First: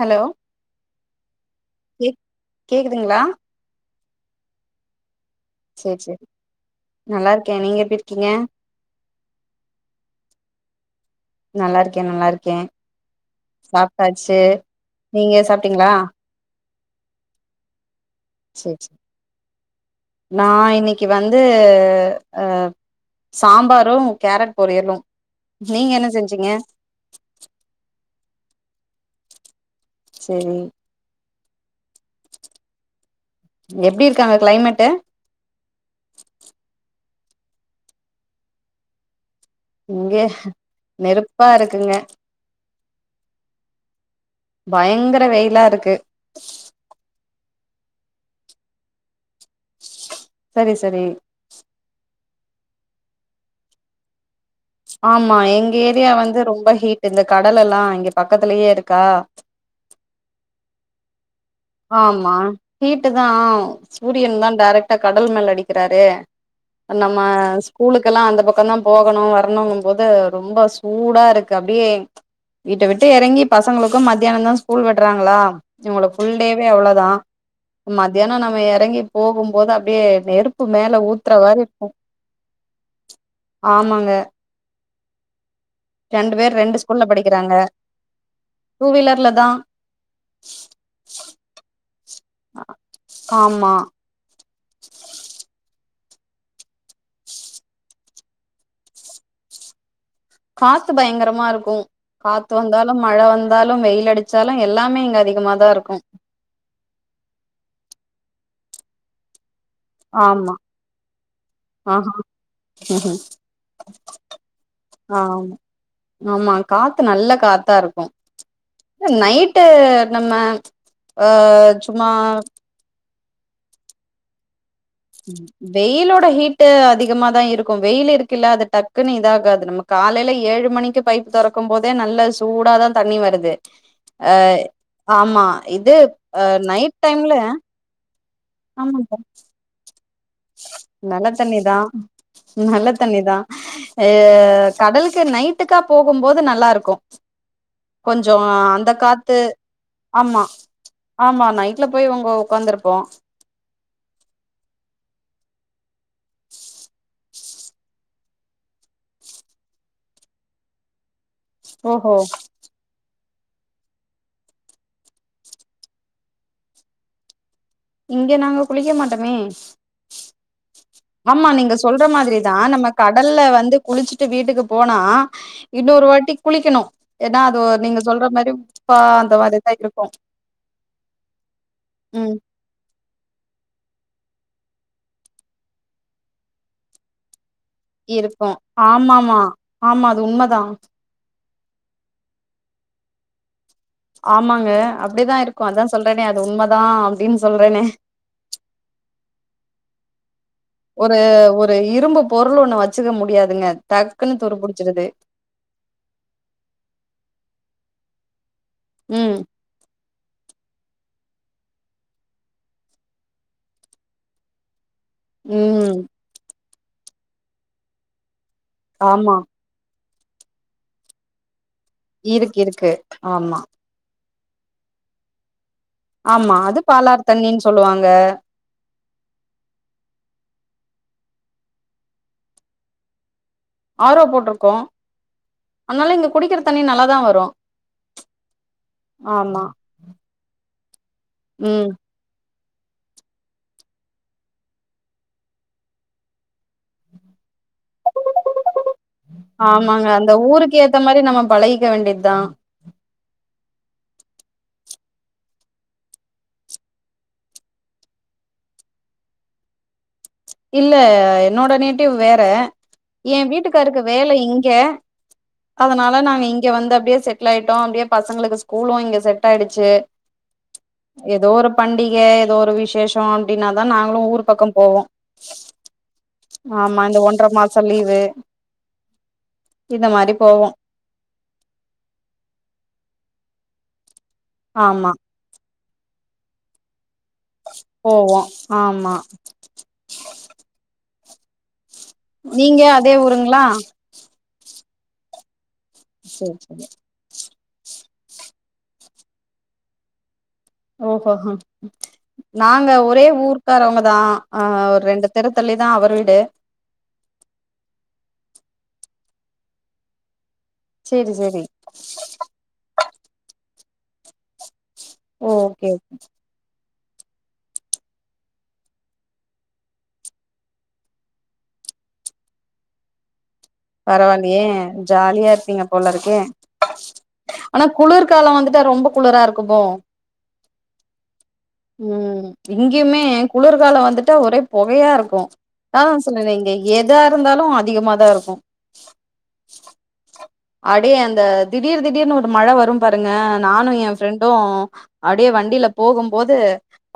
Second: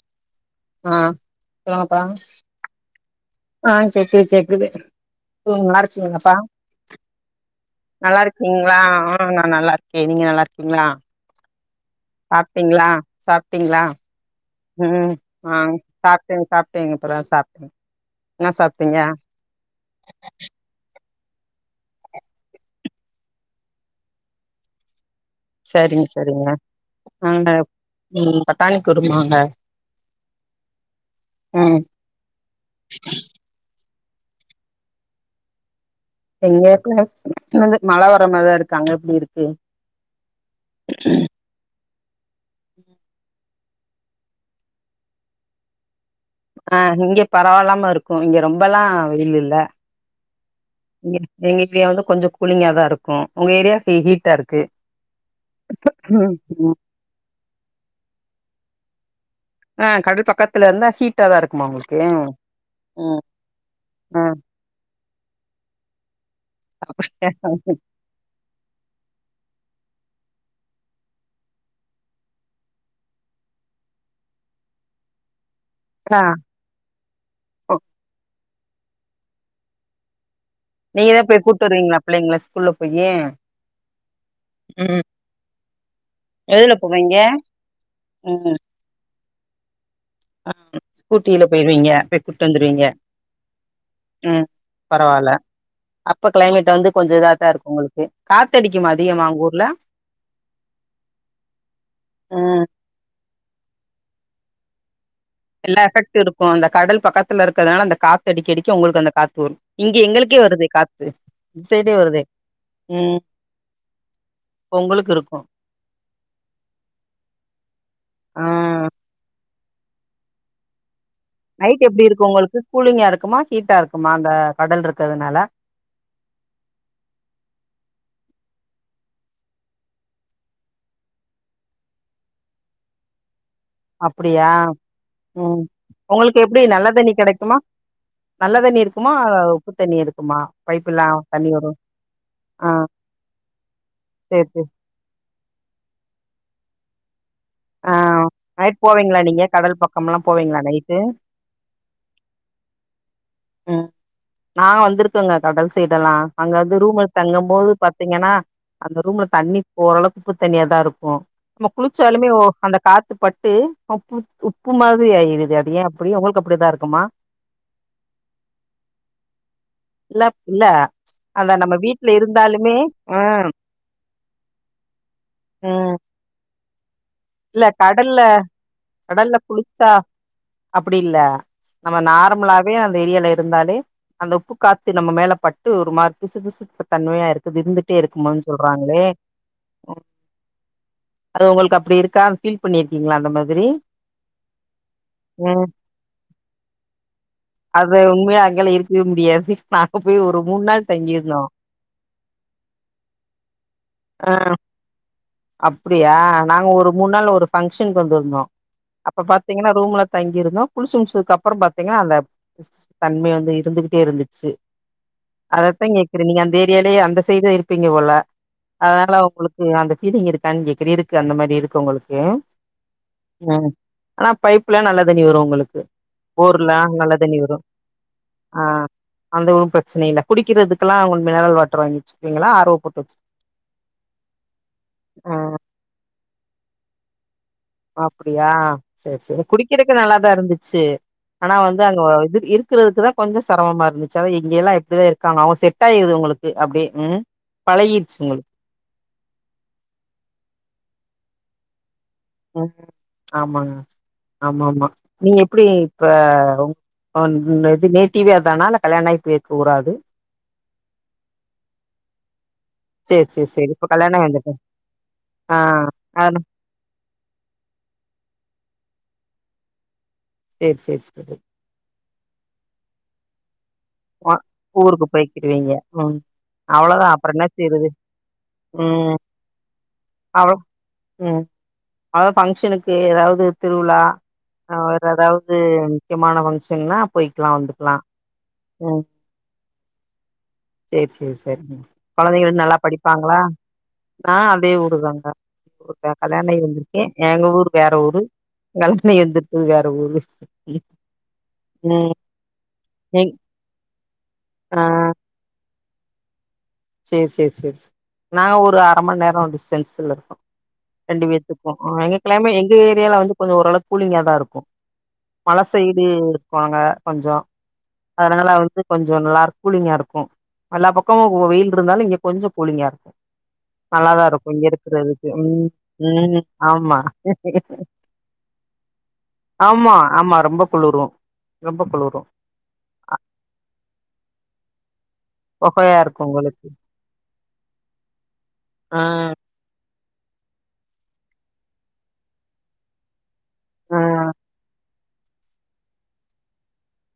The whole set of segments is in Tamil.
ஹலோ? ஆ சொல்லுங்கப்பா. கேக்குதுங்ளா? ஆ கேக்குது கேக்குது [unintelligible] நல்லார்கிங்களாப்பா? நல்லார்க்கே நீங்க எப்டி இருக்கீங்க நல்லார்க்கிங்ளா? ஆ நா நல்லார்க்கே. நீங்க நல்லார்க்கிங்ளா? நல்லா இருக்கே சாப்ட்டிங்ளா? சாப்ட்டிங்ளா? ச்சு நீங்க சாப்ட்டிங்ளா? த்தியானோ சாப்ட்டேங்க இப்பதா சாப்டேங். சே சே நா இன்னி க்கி வந்து அ சாம்பாரு கேரட் பொரியலு. நீங்க சரிங்க என்ன சரிங்க செஞ்சீங்க நானுப் ம் பட்டாணிக்குருமாங்க. செரி. ம். எப்டி இருக்கு அங்க கிளைமெட்டு? இங்க இப்ப வந்து மழ வர மாரிதா இருக்கு அங்க எப்டி இருக்கு? இங்க நெருப்பா இருக்குங்க. ம். பயங்கர வெயிலா இருக்கு. ஆ இங்க பரவால்லாம இருக்கு இங்க ரொம்பல்லா வெயில் இல்ல. சரி சரி. எங்கக்ரியா வந்து கொஞ்சோ கூலிங்கா தா இருக்கு. உங்க ஏரியா ஹீ ஹீட்டாரு ஆமா எங்க ஏரியா வந்து ம் ரொம்ப ஹீட்டு இந்த கடல் எல்லா இங்க பக்கத்துலியே இருக்கா அ கடல் பக்கத்துல இருந்தா ஹீ ட்டாதா இருக்குமா உங்குளு ஆமா ஹீட்டு தா ஆவு ஆ சூரியன் தா டைரக்ட்டா கடல் மேல அடிக்கிறாரே. அ நம்ம அப்படியா? ஸ்கூலுக் கல்லா அந்த பக்கந்தா போகணு வர்ணுங்கும் போது ரொம்போ சூடா இருக்கு அப்டியே வீட்ட விட்டு எறங்கி பசங்களுக்கு மத்தியானந்தா ஸ்கூல் விட்றாங்களா இவு ஆ ஃபுல் டேவே அவ்ளதா ஓ, மத்தியானொ நம்ம எறங்கி போகும்போது அப்டியே நெருப் நீங்கதா போய் கூட்டுவருவிங்ளா பிள்ளைங்ள ஸ்கூல்ல போயி? ம் ரண்டு பேர் எதுல ரண்டு ஸ்கூல்ல போவீங்க படிக்கிறாங்க. டூ வீலர்ல தா. அ ஸ்கூட்டில போய்ருவீங்க. ரெ அ அ காம்மா. ம் பரவால. அப்ப கிளைமேட் வந்து கொஞ்சொ இதாதா இருக்கு உங்களுக்கு காத்தடிக்குமா அதிகமா ஒங்கூர்ல காத்து பயங்கரமா இருக்கும் காத்து ம் வந்தாலு மழ வந்தாலும் வெயில் அடிச்சாலு எல்லாமே இங்க அதிக எல்லா எஃபெக்ட் இருக்கு அந்த கடல் பக்கத்துல இருக்கறனால அந்த காத்து அடிக்க அடிக்க உங்களுக்கு அந்த காத்து வரு இங்க எங்களுக்கே ஆமா வருதே காத்து இந் சைடே ஆஹா வருதே ம் ப்ப ஒங்களுக் இருக்கு ஆமா ஆமா காத்து நல்ல காத்தா இருக்கும் ஆ எ நைட்டு இருந்தம்னா அ நைட் எப்டி சும்மா இருக்கு உங்களுக்கு கூலிங்கா இருக்குமா ஹீட்டா இருக்குமா அந்த கடல் ருக் வெயிலோட ஹீட் அதிகமாதா இருக்கும் வெயில் இருக்குல்ல அது டக்குன்னு இதாகாது நமக் காலைல ஏழு மணிக்கு பைப்பு தொறக்கும் போதே நல்ல சூடாதா தண்ணி வருது அ அப்டியா ஆமா ம் இது உங்களுக்கு அ எப்டி நல்ல நைட் தண்ணி டைம்ல கெடைக்குமா நல்ல தண்ணி இருக்குமா ஆமாக்கா உப்பு தண்ணி இருக்குமா பைப்புல்லா நல்ல தண்ணி வரு தண்ணிதா ஆ நல்ல தண்ணிதா எ சேரி சேரி கடலுக்கு நைட்டுக்கா போகும்போது நல்லாருக்கு ஆ கொஞ்சோ நைட் அந்த போவீங்களா காத்து நீங்க கடல் பக்கம்லா ஆமா போவீங்களா நைட்டு ஆமா நைட் ல போய் ஒங்க உக்காந்துருப்போ ம் நாங்க வந்திருக்கங்க கடல் சைடெல்லா அங்க வந்து ரூம் எடுத் தங்கம்போது பாத்தீங்கன்னா அந்த ரூம்ல தண்ணி போறளவுக்கு உப்பு தண்ணியாதா இருக்கு நம்ம ஓஹோ குளிச்சாலுமே ஒ அந்த காத்து பட்டு உப்பு உப்பு மாதிரி ஆயிருது அத ஏ அப்டி உங்களுக்கு அப்டிதா இருக்குமா இங்க நாங்க குளிக்க மாட்டோமே இல்லாப் இல்ல ஆமா அதான் நீங்க நம்ம சொல்ற வீட்ல மாதிரிதா இருந்தாலுமே நம்ம ஆ கடல்ல வந்து குளிச்சுட்டு வீட்டுக்கு போனா ம் இன்னொரு வாட்டி குளிக்கணு ஏன்னா அது இல்ல நீங்க கடல்ல சொல்ற மாரி உப்பா அந்த கடல்ல மாதிரிதா குளிச்சா இருக்கு அப்டி இல்ல நம்ம ம் நார்மலாவே அந்த ஏரியால இருந்தாலே அந்த உப்பு காத்து நம்ம மேல பட்டு ஒரு மார் பிசுபிசுப்பு தன்மையா இருக்குது இருந்து ட்டே இருக்கு ஆமாமா ஆமா அது உண்மதா அது உங்களுக்கு அப்டி இருக்கா ஃபீல் பண்ணிருக்கீங்களா அந்த மாதிரி ஆமாங்க அப்டிதா இருக்கு ம் அதா சொல்றேனே அது உண்மதா அப்டின் சொல்றனே அது உண்மையா அங்கெல்லா இருக்கவே முடியாது நாங்க போய் ஒரு மூண் நாள் ஒரு தங்கியிருந்தோ ஒரு இரும்பு பொருள் ஒன்னு வச்சுக்க முடியாதுங்க டக்குன்னு துரு புடிச்சிருது அப்புடியா நாங்க ஒரு மூணு நாள் ஒரு ஃபங்க்ஷனுக்கு வந்திருந்தோ அப்ப ம் பாத்தீங்கன்னா ரூம்ல தங்கிருந்தோ குளிச்சு முடிச்சதுக்கப்பறொ பாத்தீங்கன்னா அந்த [inaudible] தன்மை வந்து இருந்துகிட்டே இருந்துச்சு அதத்தா ம் கேக்குற நீங்க அந்த ஏரியாலேயே அந்த சைடே இருப்பீங்க போல அதனால ஆமா உங்ளுக்கு து அந்த ஃபீலிங் இருக்கானு கேக்குறே இருக்கு அந்த மாரி இருக்கு உங்களுக்கு இருக்கு இருக்கு ஆமா ம் ஆனா பைப்ல நல்ல தண்ணி வரு உங்களுக்கு ஆமா போர்ல அது நல்ல பாலாறு தண்ணி வரு தண்ணின் சொல்லுவாங்க ஆ அந்த ஒன்னு பிரச்சன இல்ல குடிக்கிறதுக்குல்லா உங்களுக் மினரல் வாட்டர் வாங்கி வச்சுக்கவீங்களா ஆர் ஓ போட்டு வச்சு ஆர் ஓ போட்டுருக்கோ ஓ ஆனாலு இங்க குடிக்கிற தண்ணி நல்லாதா வரு அப்புடியா செரி செரி ஆமா குடிக்கிறக்கு நல்லாதா இருந்துச்சு ஆனா வந்து ம் அங்க வ இது இருக் க்கிறதுக்குதா கொஞ்சொ செரமமா இருந்துச்சு அதா இங்கேல்லா எப்டிதா இருக்காங்க அவங்க செட் ஆயிடுது உங்களுக்கு அப்டியே ம் பழகிருச்சு உங்களுக் ஆமாங்க அந்த ஊருக்கு ஏத்த மாரி நம்ம பழகிக்க வேண்டியதா ஆமாங்க ஆமா ஆமா நீங்க எப்டி இப்ப ஒன் இது நேட்டிவே அதானா இல்ல கல்யாண ஆகி போய் இருக்க ஊரா அது இல்ல என்னோட நேட்டிவ் வேற சேரி எ சேரி சேரி இப்ப வீட்டுக்காருக்கு கல்யாண ஆகி வேல வந்துட்ட இங்க ஆ அதனால நாங்க அனுப் இங்க வந்து அப்படியே செட்டில் ஆயிட்டோ அப்படியே பசங்களுக்கு ஸ்கூலு இங்க செட் ஆயிடுச்சு சேரி சேரி சேரி எதோ ஒரு பண்டிகை எதோ ஒரு விசேஷ அப்டினாதா நாங்களு ஊர் பக்க போவோ வீங்க ம் ஆமா அவ்ளதா இந்த அப்பற ஒன்ற என்னா மாச செய்யுறது லீவு ம் இந்த மாரி அவ்ளோ போவோ ம் அத பங்க்ஷனுக்கு எதாவது திருவிழாஅ வேற ஆமா எதாவது து முக்கியமான பங்ஷன்னா போய்க்லா வந்துக்லா போவோ ம் ஆமா சர் சர் சர் கொழந்தைங்க நல்லா நீங்க அதே படிப்பாங்களா ஊருங்களா நான் அதே ஊருதாங்க இப்போ சேரி கல்யாணயி சேரி வந்திருக்கே எங்க ஊர் வேற ஊரு கல்லானாயி வந்துருக்குறது வேற ஊரு ஓஹோஹ ம் நாங்க ஒரே எங் ஊர்க்காரவங்கதா அ ஆ ஒரு ரெண்டு தெருத்தள்ளிதா அவர் வீடு சர் சர் சர் சர் நாங்க ஒரு அர மணி நேர டிஸ்டன்ஸ்ல இருக்கோ ரெண்டு சேரி சேரி பேத்துக்கு எங்கக்கெல்லாமே எங்க ஏரியால வந்து கொஞ்சோ ஓரளவு கூலிங்காதா இருக்கு மல ஓகே சைடு வாங்க கொஞ்சோ அதனால வந்து கொஞ்சோ நல்லா கூலிங்கா இருக்கு எல்லா பக்கமு வெயில் இருந்தாலு இங்க கொஞ்சோ கூலிங்கா இருக்கு நல்லாதா இருக்கு இங்க பரவாயில்லையே இருக்குறதுக்கு ஜாலியா ம் இருப்பீங்க போல இருக்கே ம் ஆமா ஆனா குளிர்காலம் வந்துட்டா ரொம்ப குளிரா இருக்குமோ ஆமா ஆமா ரொம்ப குளுரு ரொம்ப குளுரு ம் இங்கேயுமே குளிர்கால வந்துட்டா ஒரே பொகயா இருக்கு கொகையா அதான் இருக்கு நா சொன்னனே உங்களுக்கு இங்க எதா இருந்தாலு அதிகமாதா இருக்கு ஆ அடே அந்த திடீர் திடீர்னு ஒரு மழை வரும் பாருங்க நானும் ஆ என் ஃப்ரெண்டு அப்படியே வண்டில போகும்போது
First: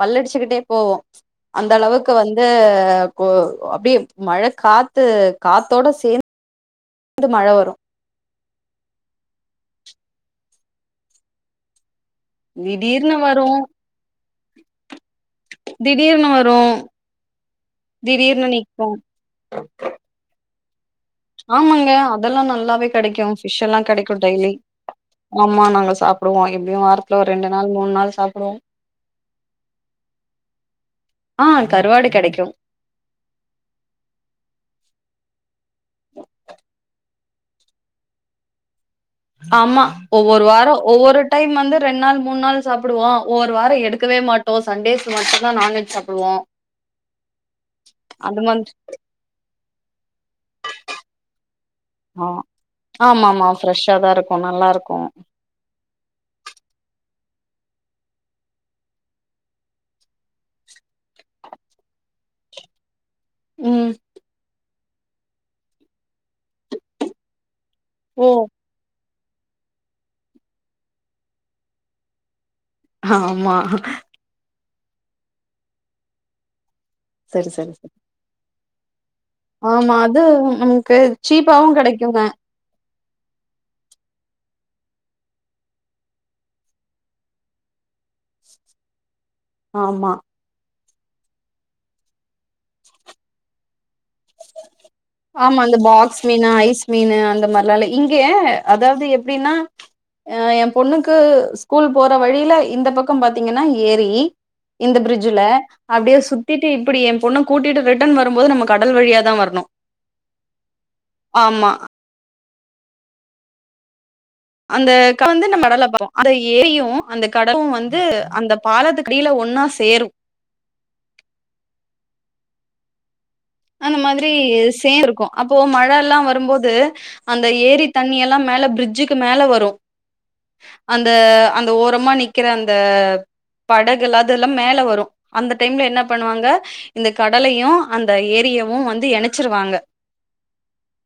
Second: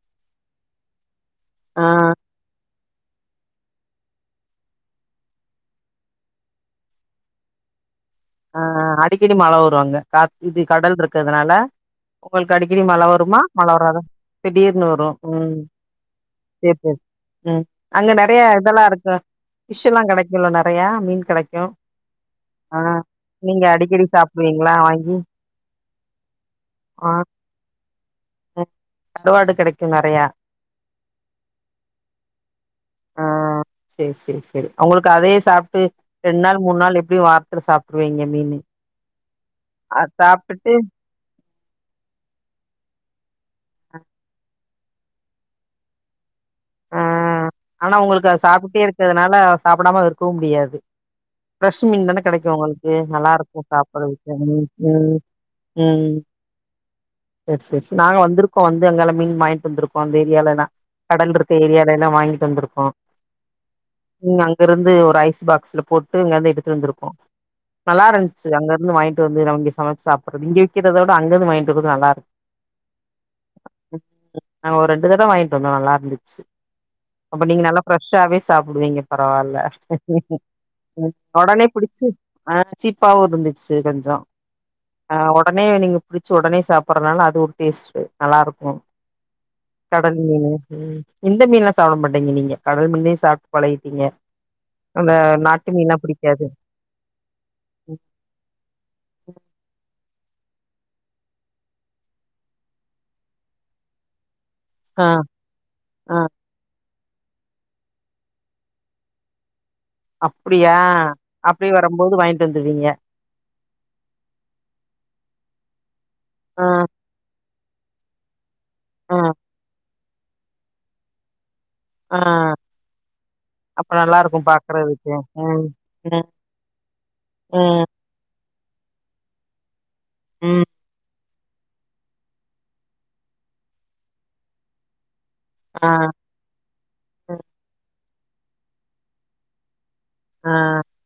பல்லடிச்சுக்கிட்டே போவோ அந்த ஆ அளவுக்கு வந்து அப்படியே மழ காத்து காத்தோட சேந்து வந்து மழ வரு ஆ அடிக்கடி மழ வரு அங்க கா இது கடல் இருக்கிறதுனால உங்களுக்கு அடிக்கடி மழ திடீர்னு வருமா வரு மழ வராதா திடீர்னு வரு ம் திடீர்னு வரு சர் சர் உம் அங்க நெறைய திடீர்னு இதெல்லா நிக்கு இருக்கா ஃபிஷ்ல்லா கிடைக் இவ்ளோ நெறையா மீன் கெடைக்கு ஆமாங்க அதெல்லா ஆ நல்லாவே கிடைக்கு ஃபிஷ் நீங்க எல்லா அடிக்கடி கிடைக்கு டெய்லி சாப்டுவீங்களா வாங்கி ஆமா நாங்க சாப்டுவோ எப்பயு ஆ வாரத்துல ஒரு ரெண்டு நாள் மூணு நாள் சாப்டுவோ ம் கருவாடு கெடைக்குங்க ஆ கருவாடு கெடைக்கு ஆ சர் சர் சரி அவங்களுக்கு அதயே சாப்ட்டு ரெண்டு நாள் மூண் நாள் எப்டியு வாரத்துல சாப்ட்ருவீங்க மீனு ஆமா அத ஒவ்வொரு வார சாப்ட்டுட்டு ஒவ்வொரு டைம் வந்து ரெண்டு நாள் மூணு நாள் சாப்டுவோ ஒவ்வொரு வார எடுக்கவே மாட்டோ சண்டேஸ் மட்டுதா நான்வெஜ் சாப்டுவோ ஆ ஆனா உங்களுக்கு அது சாப்ட்டே இருக்கிறதுனால சாப்டாம இருக்கவு முடியாது ஃப்ரெஷ் மீன் தான ஆ கெடைக்கு உங்களுக்கு ஆமா நல்லா ஆமா இருக்கு ஃப்ரெஷ்ஷா சாப்ட் தா றதுக்கு இருக்கு ம் நல்லா இருக்கு ம் ம் சர் சர் சரி நாங்க வந்திருக்கோ வந்து அங்கால மீன் வாங்கிட்டு வந்திருக்கோ அந்த ஏரியாலல்லா கடல் இருக்க ஏரியாலல்லா வாங்கிட்டு வந்திருக்கோ ம் [unintelligible] அங்க இருந்து ஒரு ஐஸ் பாக்ஸ்ல போட்டு இங்கந்து எடுத்து வந்திருக்கோ நல்லா ஓ இருந்துச்சு அங்க இருந்து வாங்கிட்டு வந்து நம்ம இங்க சமைச்சு சாப்படுறது இங்க விக்கிறதை விட அங்கருந்து வாங்கிட்டு வரது நல்லாருக்கு ஆமா நாங்க ஒரு ரெண்டு தடம் வாங்கிட்டு வந்தோ நல்லா இருந்துச்சு அப்போ சரி நீங்க சரி நல்லா சரி ஃப்ரெஷ்ஷாவே சாப்டுவீங்க பரவால்ல ஆமா அது நமக்கு உடனே சீப்பாவு புடிச்சு கெடைக்குங்க ஆ சீப்பாவு இருந்துச்சு கொஞ்சோ ஆ ஒடனே நீங்க பிடிச்சு ஒடனே சாப்பிடறதுனால அது ஒரு டேஸ்ட் நல்லா இருக்கு ஆமா கடல் மீனு ம் இந்த மீன்லா சாப்ட மாட்டீங்க நீங்க கடல் மீனே சாப்ட்டு பழகிடீங்க ஆமா அந்த பாக்ஸ் மீனா ஐஸ் மீனு அந்த மாரிலா இல்ல இங்கே அதாவது எப்படின்னா அ என் பொண்ணுக்கு ஸ்கூல் போற வழியில இந்த பக்கம் பாத்தீங்கன்னா ஏரி இந்த ஆ பிரிட்ஜ்ல ஆ அப்படியே சுத்திட்டு இப்படி என் பொண்ண கூட்டிட்டு ரிட்டர்ன் வரும்போது நம்ம கடல் வழியா தா வரணு அப்டியா ஆமா அப்டியே வரும்போது வாங்கிட்டு வந்துருவீங்க அந்த [unintelligible] வந்து நம்ம கடல பாப்போம் அந்த ஆ ஏரியும் அந்த கடலும் வந்து அந்த பாலத்து ஆ கடியில ஒன்னா சேரும் ஆ அப்ப அந்த நல்லா மாதிரி இருக்கு சேந்து பாக்குறதுக்கு இருக்கும் அப்போ ம் ம் மழலாம் வரும்போது அந்த ம் ஏரி தண்ணி எல்லா மேல பிரிட்ஜுக்கு மேல வரும் ம் அந்த அந்த ஓரமா நிக்கிற அந்த படகுல்லா அதெல்லா மேல வரு அந்த டைம்ல ஆ என்ன பண்ணுவாங்க இந்த கடலையு அந்த ஏரியவு வந்து எணச்சிருவாங்க ஆ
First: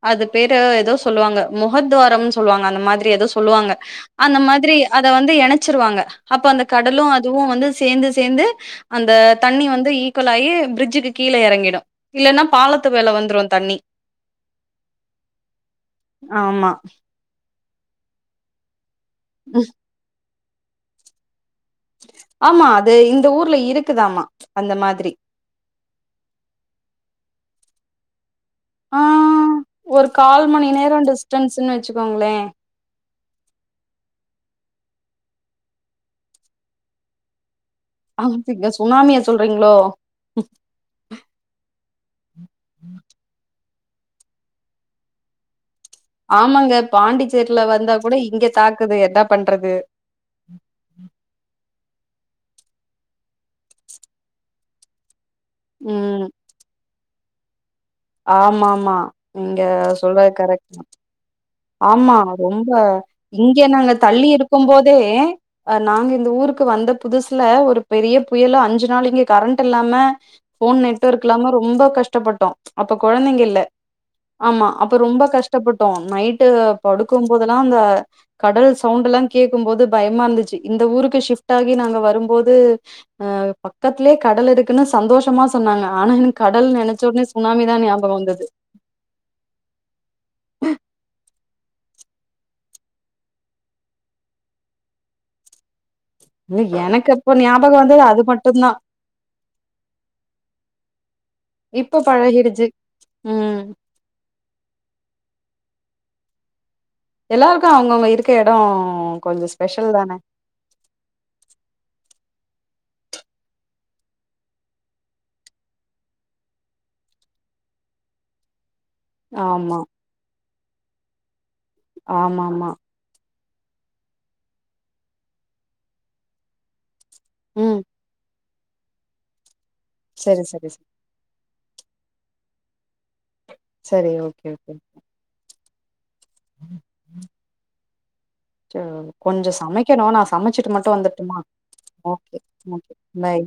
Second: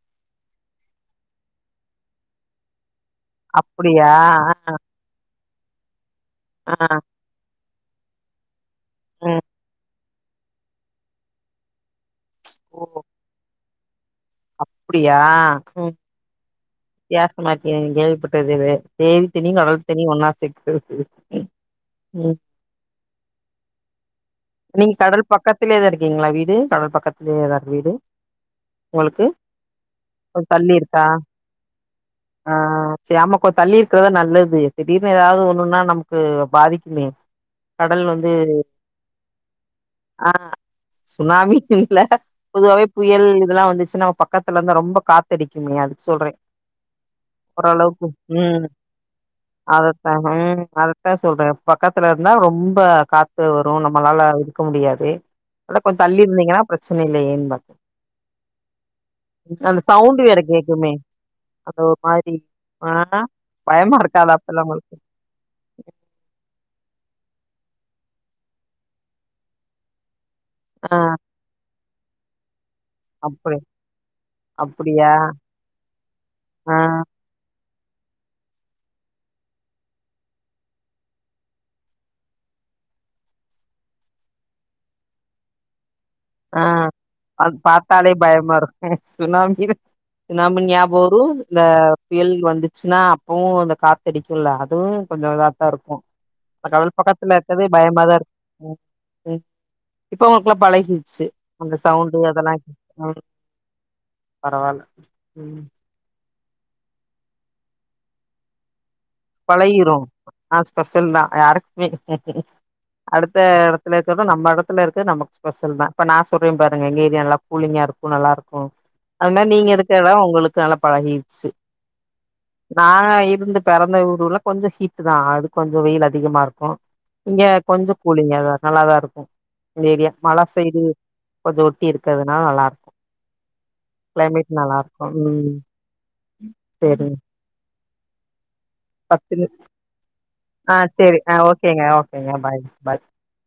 அது பேரு ஏதோ சொல்லுவாங்க முகத்துவாரம்னு சொல்லுவாங்க அந்த மாதிரி ஏதோ சொல்லுவாங்க அப்டியா அந்த மாதிரி அத வந்து எணச்சிருவாங்க அப்ப அந்த ஆ கடலும் அதுவும் வந்து சேந்து சேந்து அந்த ம் தண்ணி வந்து ஈக்வலாகி பிரிட்ஜுக்கு கீழ எறங்கிடு இல்லன்னா ஓ பாலத்து மேல வந்துரு தண்ணி அப்டியா ம் ஆமா வித்தியாசமா இருக்கே கேள்விப்பட்டது இது ஏரிதண்ணி ம். கடல் தண்ணி ஒன்னா சேக்குறது ம் ஆமா அது இந்த ஊர்ல இருக்குதாமா அந்த மாதிரி பக்கத்திலே தா இருக்கீங்களா வீடு கடல் பக்கத்திலயேதா வீடு ஆ உங்களுக்கு ஒரு கால் கொஞ்ச மணி தள்ளி நேரம் இருக்கா டிஸ்டன்ஸ்ன்னு வச்சுக்கோங்களே ஆ செ ஆமா கொ தள்ளி இருக்கிறதா நல்லது திடீர்னு ஏதாவ்து ஒண்ணுன்னா நமக்கு பாதிக்குமே கடல் அ வந்து மன்ச்சிகிங்க சுனாமிய சொல்றீங்ளோ ஆ சுனாமி இல்ல பொதுவாவே புயல் இதல்லாம் வந்துச்சுனா பா பக்கத்துல இருந்தா ரொம்ப காத்தடிக்குமே அதுக்கு சொல் ஆமாங்க பாண்டிச்சேர்ல வந்தா கூட இங்க தாக்குது என்ன பண்றது ஆ ம் அதுதா சொல்றேன் பக்கத்துல இருந்தா ரொம்ப காத்து வரும் நம்மளால இருக்க முடியாதே அத கொஞ்சம் தள்ளி ம். இருந்தீங்கன்னா பிரச்சனை இல்லையேன்னு பாத் ஆமா ஆமா நீங்க சவுண்டு சொல்றது வேற கரெக்ட் தா கேக்குமே அந்த ஒரு ஆமா மாரி ரொம்ப ஆ இங்க நாங்க பயமா தள்ளி இருக்காதா அப்பல்லா இருக்கும் உங்களுக்கு போதே அ நாங்க இந்த ஊருக்கு வந்த புதுசுல ஒரு பெரிய புயலு அஞ்சு நாள் இங்க கரண்ட் இல்லாம ஃபோன் ஆ நெட்ஒர்க் இல்லாம ரொம்ப கஷ்டப்பட்டோம் அப்ப கொழந்தைங்க அப்படி இல்ல ஆமா அப்ப அப்படியா ரொம்ப கஷ்டப்பட்டோம் நைட்டு ஆ படு க்கும்போதெல்லா அந்த கடல் சவுண்ட் எல்லாம் கேட்கும் போது பயமா இருந்துச்சு இந்த ஊருக்கு ஷிப்ட் ஆகி நாங்க வரும்போது அ பக்கத்திலேயே கடல் இருக்குன்னு சந்தோஷமா சொன்னாங்க ஆன எனக் கடல் ஆ நெனச்ச உடனே அது சுனாமிதா ஞாபக பாத்தாலே வந்தது பயமா இருக்கு சுனாமி சுனாமி ஞாபொ வரும் இந்த புயல் வந்துச்சுன்னா அப்பவும் அந்த காத் த்தடிக்கும்ல அதுவும் கொஞ்சம் இதாத்தா இருக்கும் இல்ல கடல் எனக்கு அப்ப பக்கத்துல இருக்கது ஞாபகோ வந்தது பயமாதா அது மட்டுந்தா இருக்கும் ம் இப்ப ஒங்களுக்குல்லாம் பழகிச்சு அந்த இப்ப சவுண்டு அதல்லாம் பழகிடுச்சு ம் பரவால்ல ம் எல்லாருக்கும் அவங்கவுங்க இருக்க எடம் பழகிரும் ஆஹ் ஸ்பெஷல் தான் யாருக்குமே அடுத்த இடத்துல இருக்குறதும் நம்ம இடத்துல இருக்குறதும் நமக்கு ஸ்பெஷல் தான் இப்ப நான் சொல்றேன் பாருங்க எங்க ஏரியா கூலிங்கா இருக்கும் நல்லா இருக்கும் அது மாதிரி நீங்க ஆமா இருக்கிற எடோம் உங்களுக்கு நல்லா பழகிடுச்சு ஆமா ஆமா நாங்க இருந்து பிறந்த ஊர்ல கொஞ்சம் ஹீட் தான் அது கொஞ்சம் வெயில் அதிகமா இருக்கும் இங்க ம் கொஞ்சம் கூலிங்கா தான் நல்லாதான் இருக்கும் இந்த ஏரியா சரி மழை சரி சைடு சரி கொஞ்சம் ஒட்டி இருக்கிறதுனால நல்லா இருக்கும் சரி ஓகே கிளைமேட் ஓகே நல்லா இருக்கும் ம் தெரி கொஞ்சொ நிமி சமைக்கனும் நா சமச்சிட்டு ஆ மட்டும் சேரி ஆ வந்துடடும்மா ஓகேங்க ஓகேங்க ஓகே பாய் பாய்